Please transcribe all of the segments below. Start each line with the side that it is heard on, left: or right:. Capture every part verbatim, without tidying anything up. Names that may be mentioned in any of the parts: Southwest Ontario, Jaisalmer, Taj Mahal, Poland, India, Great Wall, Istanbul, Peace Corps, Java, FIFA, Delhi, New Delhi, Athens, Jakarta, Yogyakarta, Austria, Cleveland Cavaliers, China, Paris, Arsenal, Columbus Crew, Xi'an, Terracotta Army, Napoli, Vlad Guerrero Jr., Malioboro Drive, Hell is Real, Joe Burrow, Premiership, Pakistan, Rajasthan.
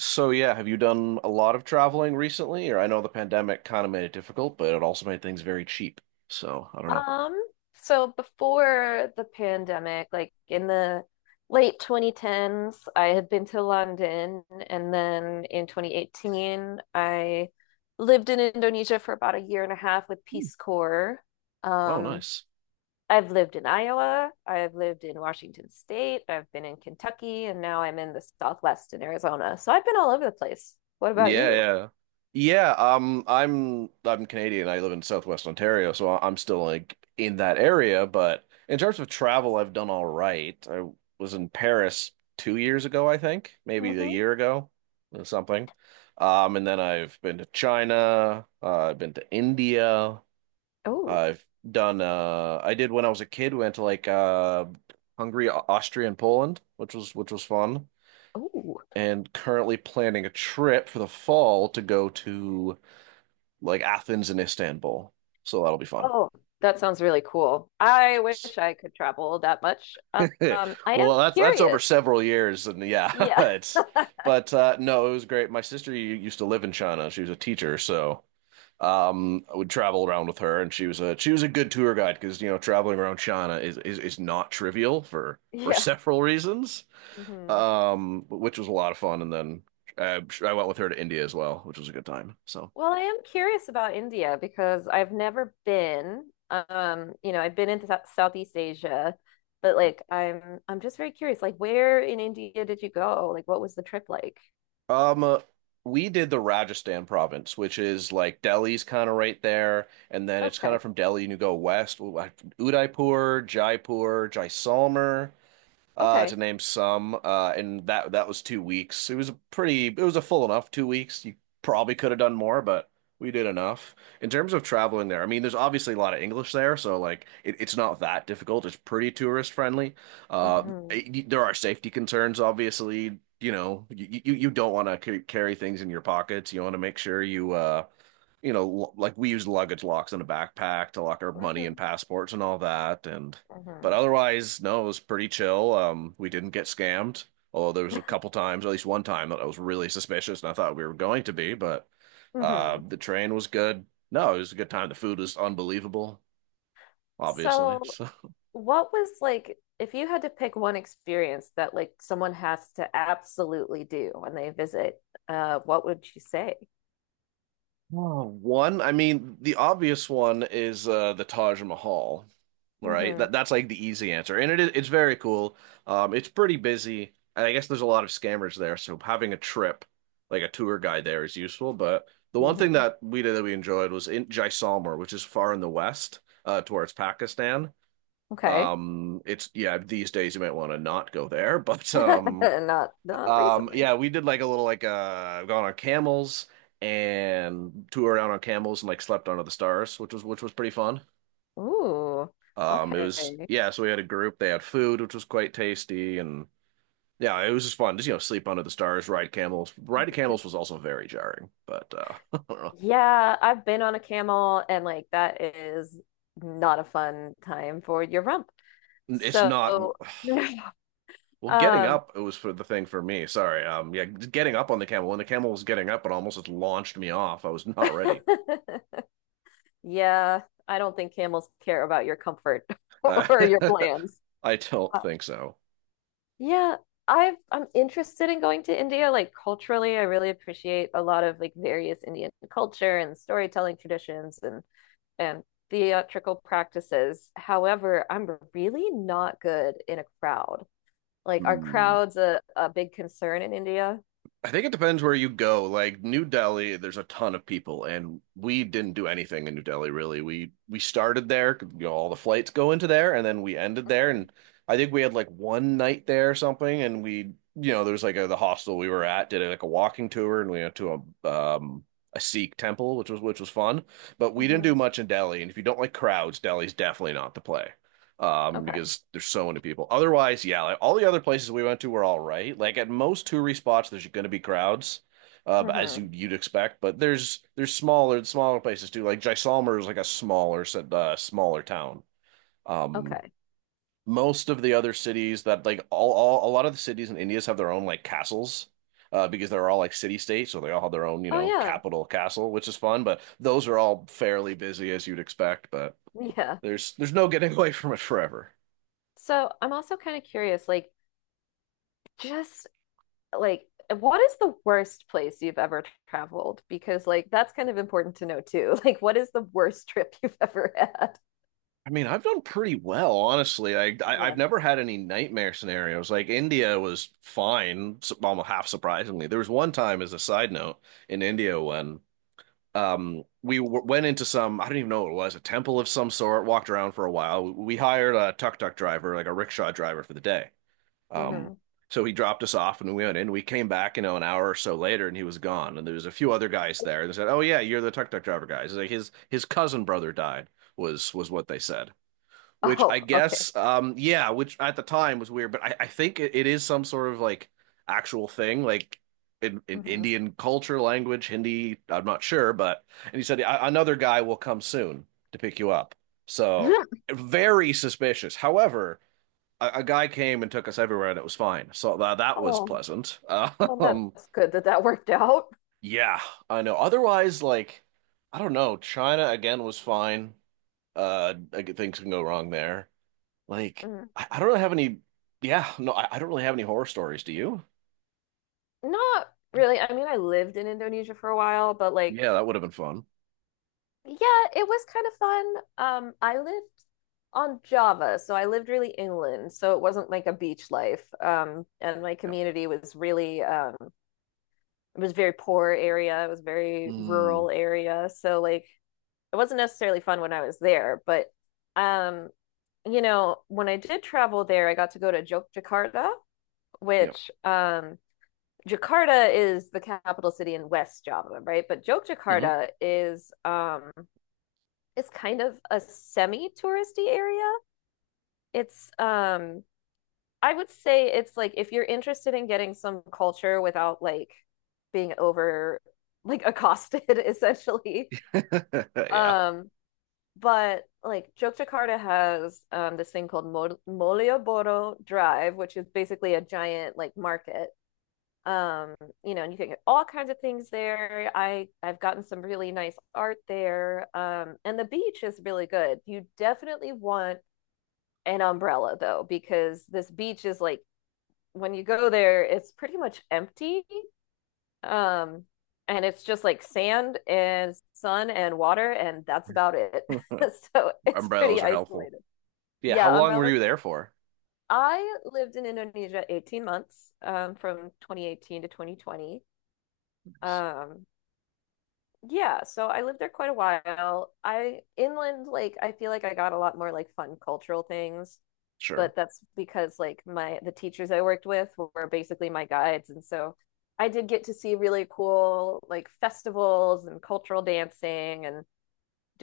right: So yeah, have you done a lot of traveling recently? Or I know the pandemic kind of made it difficult, but it also made things very cheap. So I don't know.
left: Um, so before the pandemic, like in the late twenty tens, I had been to London, and then in twenty eighteen, I lived in Indonesia for about a year and a half with Peace Corps.
right: Oh,
left: Um,
right: nice.
left: I've lived in Iowa, I've lived in Washington State, I've been in Kentucky, and now I'm in the Southwest in Arizona. So I've been all over the place. What about
right: Yeah,
left: you?
right: yeah. Yeah, um, I'm I'm Canadian. I live in Southwest Ontario, so I- I'm still like in that area, but in terms of travel, I've done all right. I was in Paris two years ago, I think, maybe a
left: Mm-hmm.
right: year ago or something. Um, and then I've been to China, uh, I've been to India,
left: Oh,
right: I've done uh I did when I was a kid, went to like uh Hungary, Au- Austria, and Poland, which was which was fun.
left: oh.
right: And currently planning a trip for the fall to go to like Athens and Istanbul. So that'll be fun.
left: Oh, that sounds really cool. I
right: Yes.
left: wish I could travel that much. Um, I am
right: Well, that's that's over
left: curious.
right: several years and yeah,
left: Yeah,
right: it's but uh no, it was great. My sister u- used to live in China. She was a teacher, so um I would travel around with her, and she was a she was a good tour guide because you know traveling around China is, is is not trivial for for
left: yeah.
right: several reasons,
left: Hmm.
right: um which was a lot of fun. And then I, I went with her to India as well, which was a good time, so
left: Well, I am curious about India because I've never been. Um, you know, I've been into Sou- Southeast Asia, but like I'm I'm just very curious. Like, where in India did you go? Like, what was the trip like?
right: um uh, we did the Rajasthan province, which is like Delhi's kind of right there, and then it's kind
left: Okay.
right: of from Delhi, and you go west: Udaipur, Jaipur, Jaisalmer, uh, to
left: Okay.
right: name some, uh, and that that was two weeks. It was a pretty, it was a full enough two weeks. You probably could have done more, but we did enough. In terms of traveling there, I mean, there's obviously a lot of English there, so like it, it's not that difficult. It's pretty tourist friendly. Uh,
left: Hmm.
right: it- there are safety concerns, obviously. You know, you you, you don't want to c carry things in your pockets. You want to make sure you uh you know, like we use luggage locks in a backpack to lock our money and
left: Hmm.
right: passports and all that. And but
left: Hmm.
right: otherwise, no, it was pretty chill. Um, we didn't get scammed, although there was a couple times, at least one time, that I was really suspicious, and I thought we were going to be. But uh,
left: Hmm.
right: the train was good. No, it was a good time. The food was unbelievable, obviously.
left: So
right: So.
left: what was like, if you had to pick one experience that like someone has to absolutely do when they visit, uh, what would you say?
right: Oh, one, I mean, the obvious one is uh, the Taj Mahal. Right?
left: Hmm.
right: That that's like the easy answer, and it is it's very cool. Um, it's pretty busy, and I guess there's a lot of scammers there, so having a trip, like a tour guide there, is useful. But the one thing
left: Hmm.
right: that we did that we enjoyed was in Jaisalmer, which is far in the west, uh, towards Pakistan.
left: Okay.
right: Um, it's Yeah, these days you might want to not go there, but um,
left: Not not
right: um,
left: recently.
right: yeah, we did like a little like uh, gone on camels. And toured around on camels and like slept under the stars, which was which was pretty fun.
left: Ooh.
right: Um, it
left: Okay.
right: was Yeah, so we had a group. They had food, which was quite tasty, and yeah, it was just fun. Just you know, sleep under the stars, ride camels. Riding camels was also very jarring, but uh, I don't know.
left: Yeah, I've been on a camel and like that is not a fun time for your rump.
right: It's
left: So,
right: not. Well, getting
left: um,
right: up, it was for the thing for me. Sorry. Um, yeah, getting up on the camel when the camel was getting up, it almost just launched me off. I was not ready.
left: yeah, I don't think camels care about your comfort
right: Uh,
left: or your plans.
right: I don't think so.
left: Yeah, I've I'm interested in going to India. Like, culturally, I really appreciate a lot of like various Indian culture and storytelling traditions and and theatrical practices. However, I'm really not good in a crowd. Like, are
right: Hmm.
left: crowds a, a big concern in India?
right: I think it depends where you go. Like New Delhi, there's a ton of people, and we didn't do anything in New Delhi really. We we started there, you know, all the flights go into there, and then we ended there.
left: Hmm.
right: And I think we had like one night there or something, and we, you know, there was like a, the hostel we were at did like a walking tour, and we went to a um a Sikh temple, which was which was fun. But we didn't do
left: Hmm.
right: much in Delhi, and if you don't like crowds, Delhi's definitely not the play, um,
left: Okay.
right: because there's so many people. Otherwise, yeah, like, all the other places we went to were all right. Like at most touristy spots, there's going to be crowds, uh, as
left: Hmm.
right: you you'd expect. But there's there's smaller smaller places too. Like Jaisalmer is like a smaller uh, smaller town. Um,
left: Okay.
right: Most of the other cities that like all, all a lot of the cities in India have their own like castles. Uh, because they're all like city states, so they all have their own, you
left: Oh
right: know,
left: yeah.
right: capital castle, which is fun. But those are all fairly busy as you'd expect. But
left: Yeah.
right: there's there's no getting away from it forever.
left: So I'm also kind of curious, like just like what is the worst place you've ever traveled? Because like that's kind of important to know too. Like, what is the worst trip you've ever had?
right: I mean, I've done pretty well, honestly. I, I
left: Yeah.
right: I've never had any nightmare scenarios. Like India was fine, s- almost half surprisingly. There was one time, as a side note, in India when um we w went into some, I don't even know what it was, a temple of some sort. Walked around for a while. We hired a tuk-tuk driver, like a rickshaw driver, for the day. Um,
left: Hmm.
right: so he dropped us off, and we went in. We came back, you know, an hour or so later, and he was gone. And there was a few other guys there, and they said, "Oh yeah, you're the tuk-tuk driver guys." Like his his cousin brother died, was was what they said, which I
left: Oh, okay.
right: guess, um, yeah, which at the time was weird, but I, I think it, it is some sort of like actual thing, like in, in
left: Hmm.
right: Indian culture, language, Hindi. I'm not sure, but and he said, "A- Another guy will come soon to pick you up." So, very suspicious. However, a, a guy came and took us everywhere, and it was fine. So that that was
left: Oh,
right: pleasant.
left: well,
right: Um,
left: that's good that that worked out.
right: yeah, I know. Otherwise, like, I don't know. China again was fine. Uh, I g- things can go wrong there. Like,
left: Mhm.
right: I, I don't really have any. Yeah, no, I, I don't really have any horror stories. Do you?
left: Not really. I mean, I lived in Indonesia for a while, but like,
right: Yeah, that would have been fun.
left: yeah, it was kind of fun. Um, I lived on Java, so I lived really inland, so it wasn't like a beach life. Um, and my
right: Yeah.
left: community was really um it was a very poor area. It was a very
right: Mm,
left: rural area. So like it wasn't necessarily fun when I was there, but um, you know, when I did travel there, I got to go to Jok,
right: yeah.
left: which um Jakarta is the capital city in West Java, right? But
right: Hmm.
left: Jogjakarta is um it's kind of a semi-touristy area. It's um I would say it's like if you're interested in getting some culture without like being over like accosted essentially.
right: Yeah.
left: Um, but like Yogyakarta has um this thing called Mol- Malioboro Drive, which is basically a giant like market. Um, you know, and you can get all kinds of things there. I I've gotten some really nice art there. Um, and the beach is really good. You definitely want an umbrella though, because this beach is like when you go there, it's pretty much empty. Um, and it's just like sand and sun and water, and that's about it. So it's pretty
right: Umbrellas are helpful.
left: isolated.
right: Yeah. How
left: Yeah,
right: long were
left: umbrellas.
right: you there for?
left: I lived in Indonesia eighteen months, um, from twenty eighteen to twenty twenty. Um, yeah, so I lived there quite a while. I inland, like, I feel like I got a lot more like fun cultural things.
right: Sure.
left: But that's because like my the teachers I worked with were basically my guides, and so I did get to see really cool like festivals and cultural dancing and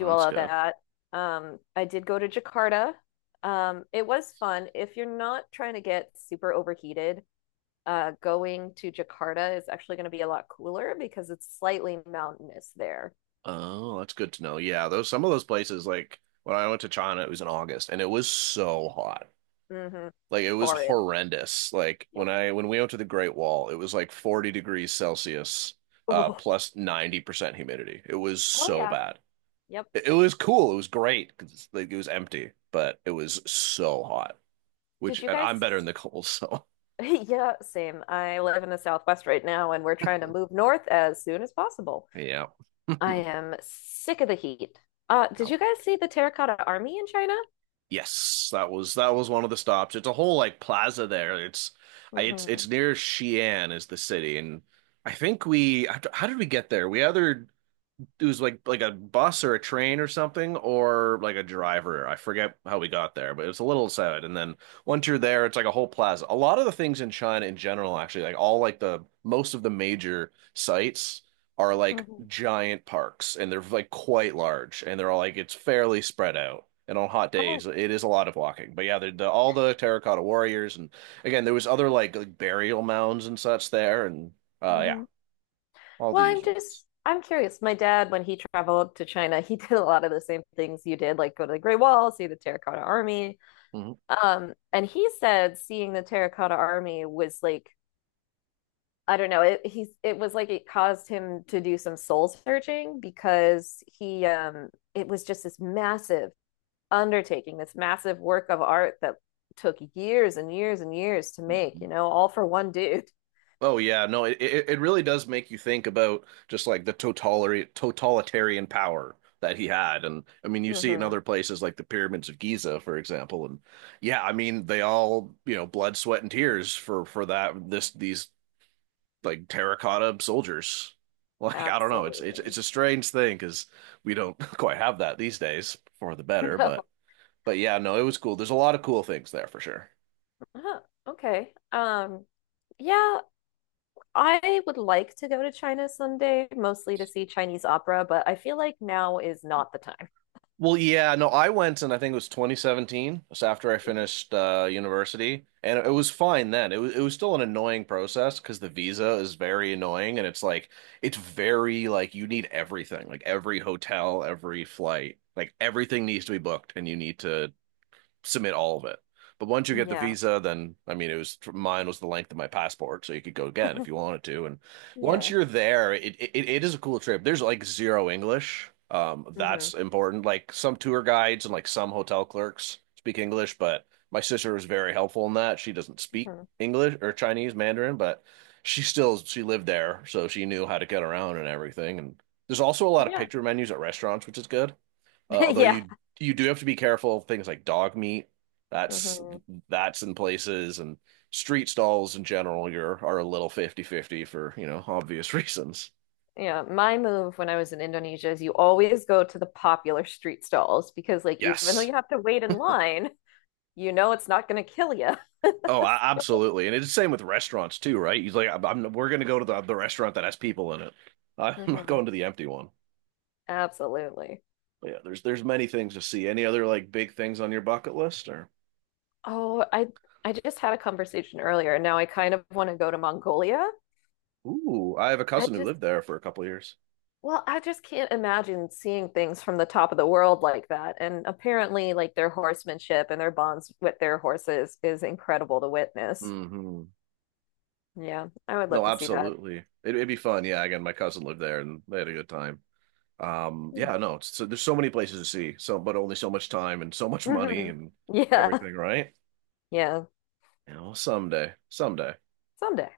right: Oh,
left: all
right: that's
left: of
right: good.
left: that. Um, I did go to Jakarta. Um, it was fun. If you're not trying to get super overheated, uh, going to Jakarta is actually going to be a lot cooler because it's slightly mountainous there.
right: Oh, that's good to know. Yeah, those some of those places, like when I went to China, it was in August and it was so hot.
left: Hmm.
right: Like it was
left: Horrid.
right: horrendous. Like when
left: Yep.
right: I when we went to the Great Wall, it was like forty degrees Celsius, uh,
left: Oh,
right: ninety percent humidity. It was
left: oh
right: so
left: yeah.
right: bad.
left: Yep.
right: It, it was cool. It was great because like it was empty, but it was so hot. Which
left: Did you
right: and I'm better in
left: guys
right: the cold, so
left: Yeah, same. I live in the Southwest right now, and we're trying to move north as soon as possible.
right: yeah.
left: I am sick of the heat. Uh, did
right: Yeah.
left: you guys see the Terracotta Army in China?
right: Yes, that was that was one of the stops. It's a whole like plaza there. It's it's it's
left: Mm-hmm.
right: near Xi'an is the city, and I think we how did we get there? We either It was like like a bus or a train or something or like a driver. I forget how we got there, but it was a little sad. And then once you're there, it's like a whole plaza. A lot of the things in China in general, actually, like all like the most of the major sites are like
left: Mm-hmm.
right: giant parks, and they're like quite large, and they're all like it's fairly spread out. And on hot
left: Oh,
right: days, it is a lot of walking. But yeah, the, the all the terracotta warriors, and again, there was other like, like burial mounds and such there, and uh yeah,
left: mm-hmm.
right: all the
left: Well, I'm
right: usuals.
left: just, I'm curious. My dad, when he traveled to China, he did a lot of the same things you did, like go to the Great Wall, see the Terracotta Army. Um, and he said seeing the Terracotta Army was like I don't know. It he's it was like it caused him to do some soul searching because he um it was just this massive undertaking, this massive work of art that took years and years and years to make,
right: Mhm.
left: you know, all for one dude.
right: Oh yeah, no, it it it really does make you think about just like the totalitarian totalitarian power that he had. And I mean, you see it in
left: Hmm.
right: other places like the pyramids of Giza, for example. And yeah, I mean, they all, you know, blood, sweat, and tears for for that this these like terracotta soldiers. Like, I don't know, it's it's it's
left: Absolutely.
right: a strange thing, because we don't quite have that these days, for the better,
left: No.
right: but but yeah, no, it was cool. There's a lot of cool things there for sure.
left: Huh. Okay. Um yeah, I would like to go to China someday, mostly to see Chinese opera, but I feel like now is not the time.
right: Well, yeah, no, I went, and I think it was twenty seventeen, just after I finished uh, university, and it was fine then. It was it was still an annoying process because the visa is very annoying, and it's like it's very like you need everything, like every hotel, every flight, like everything needs to be booked, and you need to submit all of it. But once you
left: Mhm.
right: get the
left: Yeah.
right: visa, then I mean, it was mine was the length of my passport, so you could go again if you wanted to. And once
left: Yeah.
right: you're there, it it, it is a cool trip. There's like zero English. Um,
left: Hmm.
right: that's important. Like some tour guides and like some hotel clerks speak English, but my sister was very helpful in that. She doesn't speak
left: Hmm.
right: English or Chinese Mandarin, but she still she lived there, so she knew how to get around and everything. And there's also a lot of
left: Yeah.
right: picture menus at restaurants, which is good. Uh, although
left: Yeah.
right: you you do have to be careful of things like dog meat. That's
left: Mhm.
right: that's in places, and street stalls in general you're are a little fifty fifty for, you know, obvious reasons.
left: Yeah, my move when I was in Indonesia is you always go to the popular street stalls because, like, even though
right: Yes.
left: you have to wait in line, you know it's not going to kill you.
right: Oh, a- absolutely. And it's the same with restaurants too, right? He's like, I'm, I'm- we're going to go to the, the restaurant that has people in it. I'm not
left: Hmm.
right: going to the empty one.
left: Absolutely.
right: But yeah, there's there's many things to see. Any other like big things on your bucket list or?
left: Oh, I I just had a conversation earlier. Now I kind of want to go to Mongolia.
right: Ooh, I have a
left: I
right: cousin who
left: just,
right: lived there for a couple of years.
left: well, I just can't imagine seeing things from the top of the world like that. And apparently, like, their horsemanship and their bonds with their horses is incredible to witness.
right: Hmm.
left: Yeah, I would love
right: No,
left: to see that.
right: absolutely. It, it'd be fun. Yeah, again, my cousin lived there and they had a good time. Um, yeah, no, it's, so there's so many places to see, so but only so much time and so much money
left: Hmm.
right: and
left: Yeah.
right: everything, right?
left: Yeah.
right: You know, someday, someday.
left: Someday.